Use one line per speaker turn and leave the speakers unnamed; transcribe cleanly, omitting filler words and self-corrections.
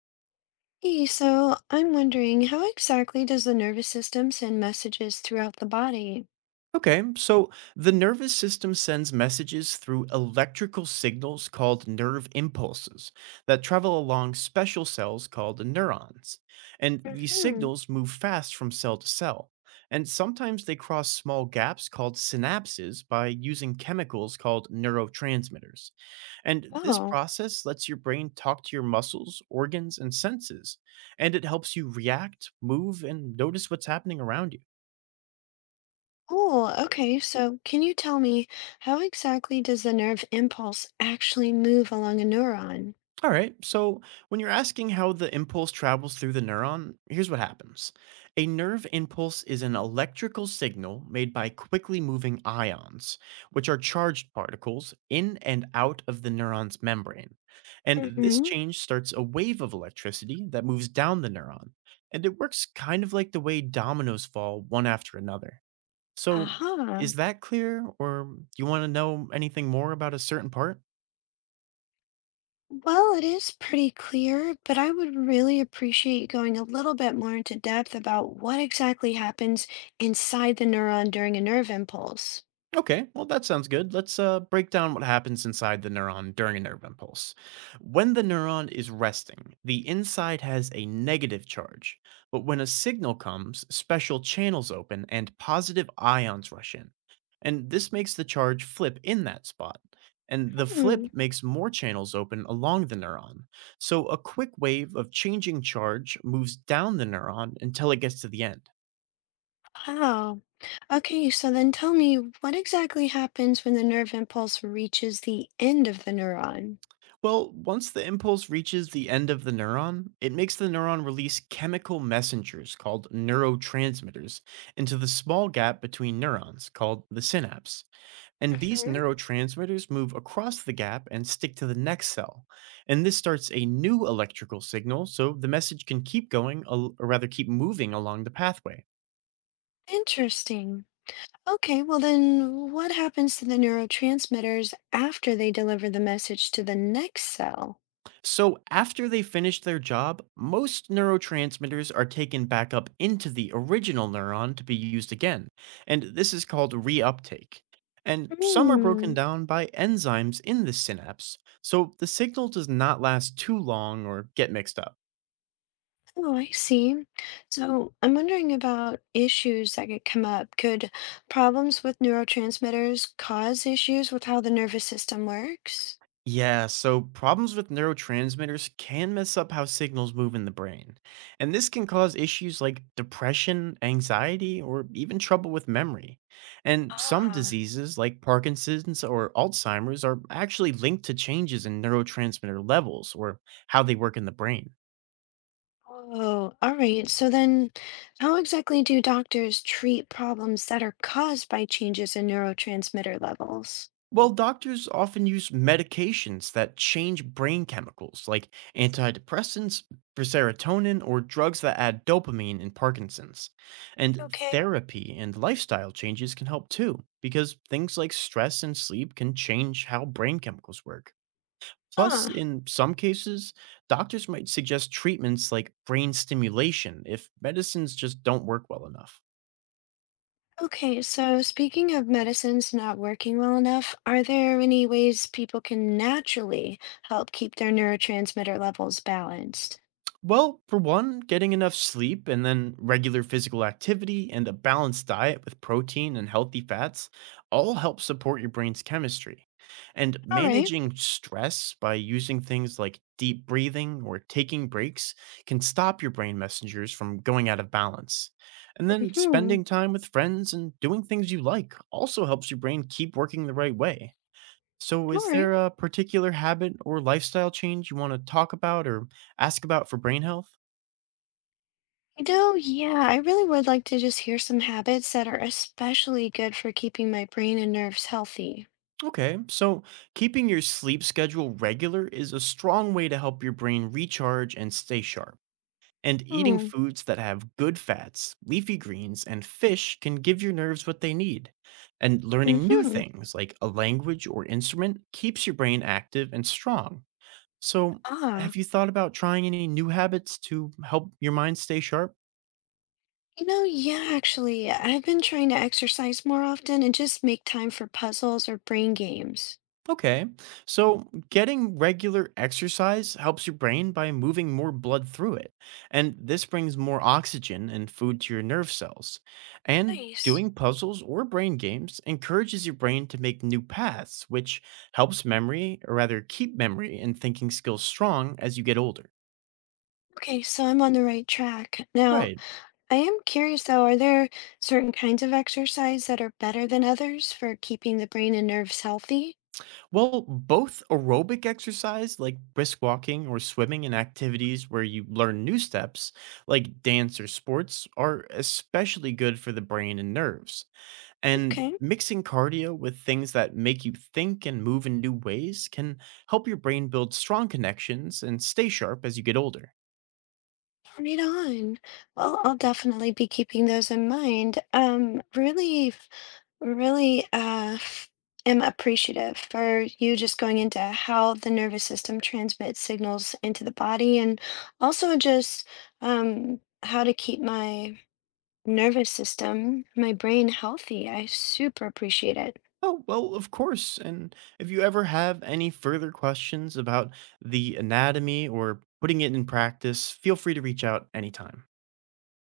Hey, so I'm wondering how exactly does the nervous system send messages throughout the body?
Okay, so the nervous system sends messages through electrical signals called nerve impulses that travel along special cells called neurons. And these
Hmm.
signals move fast from cell to cell. And sometimes they cross small gaps called synapses by using chemicals called neurotransmitters. And this
Oh,
process lets your brain talk to your muscles, organs, and senses. And it helps you react, move, and notice what's happening around you.
cool. Okay, so can you tell me how exactly does the nerve impulse actually move along a neuron?
All right, so when you're asking how the impulse travels through the neuron, here's what happens. A nerve impulse is an electrical signal made by quickly moving ions, which are charged particles in and out of the neuron's membrane. And this
Hmm.
change starts a wave of electricity that moves down the neuron. And it works kind of like the way dominoes fall one after another. So,
Aha.
is that clear, or do you want to know anything more about a certain part?
Well, it is pretty clear, but I would really appreciate going a little bit more into depth about what exactly happens inside the neuron during a nerve impulse.
Okay, well, that sounds good. Let's break down what happens inside the neuron during a nerve impulse. When the neuron is resting, the inside has a negative charge, but when a signal comes, special channels open and positive ions rush in. And this makes the charge flip in that spot. And the
Hmm.
flip makes more channels open along the neuron. So a quick wave of changing charge moves down the neuron until it gets to the end.
Wow. Okay, so then tell me what exactly happens when the nerve impulse reaches the end of the neuron?
Well, once the impulse reaches the end of the neuron, it makes the neuron release chemical messengers called neurotransmitters into the small gap between neurons called the synapse. And these
Mhm.
neurotransmitters move across the gap and stick to the next cell. And this starts a new electrical signal, so the message can keep going, or rather, keep moving along the pathway.
Interesting. Okay, well then what happens to the neurotransmitters after they deliver the message to the next cell?
So, after they finish their job, most neurotransmitters are taken back up into the original neuron to be used again, and this is called reuptake. And some are broken
Hmm.
down by enzymes in the synapse, so the signal does not last too long or get mixed up.
Oh, I see. So I'm wondering about issues that could come up. Could problems with neurotransmitters cause issues with how the nervous system works?
Yeah, so problems with neurotransmitters can mess up how signals move in the brain. And this can cause issues like depression, anxiety, or even trouble with memory. And some
Ah.
diseases, like Parkinson's or Alzheimer's, are actually linked to changes in neurotransmitter levels or how they work in the brain.
Oh, all right. So then, how exactly do doctors treat problems that are caused by changes in neurotransmitter levels?
Well, doctors often use medications that change brain chemicals, like antidepressants for serotonin or drugs that add dopamine in Parkinson's. And
Okay.
therapy and lifestyle changes can help too, because things like stress and sleep can change how brain chemicals work. Plus,
Huh.
in some cases, doctors might suggest treatments like brain stimulation if medicines just don't work well enough.
Okay, so speaking of medicines not working well enough, are there any ways people can naturally help keep their neurotransmitter levels balanced?
Well, for one, getting enough sleep and then regular physical activity and a balanced diet with protein and healthy fats all help support your brain's chemistry. And
All right.
managing stress by using things like deep breathing or taking breaks can stop your brain messengers from going out of balance. And then
Mm-hmm.
spending time with friends and doing things you like also helps your brain keep working the right way. So,
All
is
right.
there a particular habit or lifestyle change you want to talk about or ask about for brain health?
You know, yeah, I really would like to just hear some habits that are especially good for keeping my brain and nerves healthy.
Okay, so keeping your sleep schedule regular is a strong way to help your brain recharge and stay sharp. And eating
Hmm.
foods that have good fats, leafy greens, and fish can give your nerves what they need. And learning new
Mm-hmm.
things like a language or instrument keeps your brain active and strong. So,
Ah.
have you thought about trying any new habits to help your mind stay sharp?
You know, yeah, actually, I've been trying to exercise more often and just make time for puzzles or brain games.
Okay, so getting regular exercise helps your brain by moving more blood through it, and this brings more oxygen and food to your nerve cells. And
Nice.
doing puzzles or brain games encourages your brain to make new paths, which helps memory, or rather, keep memory and thinking skills strong as you get older.
Okay, so I'm on the right track. Now,
Right.
I am curious though, are there certain kinds of exercise that are better than others for keeping the brain and nerves healthy?
Well, both aerobic exercise like brisk walking or swimming and activities where you learn new steps like dance or sports are especially good for the brain and nerves. And
Okay.
mixing cardio with things that make you think and move in new ways can help your brain build strong connections and stay sharp as you get older.
Right on. Well, I'll definitely be keeping those in mind. Really, really uh, f- am appreciative for you just going into how the nervous system transmits signals into the body and also just how to keep my nervous system, my brain healthy. I super appreciate it.
Oh, well, of course. And if you ever have any further questions about the anatomy or putting it in practice, feel free to reach out anytime.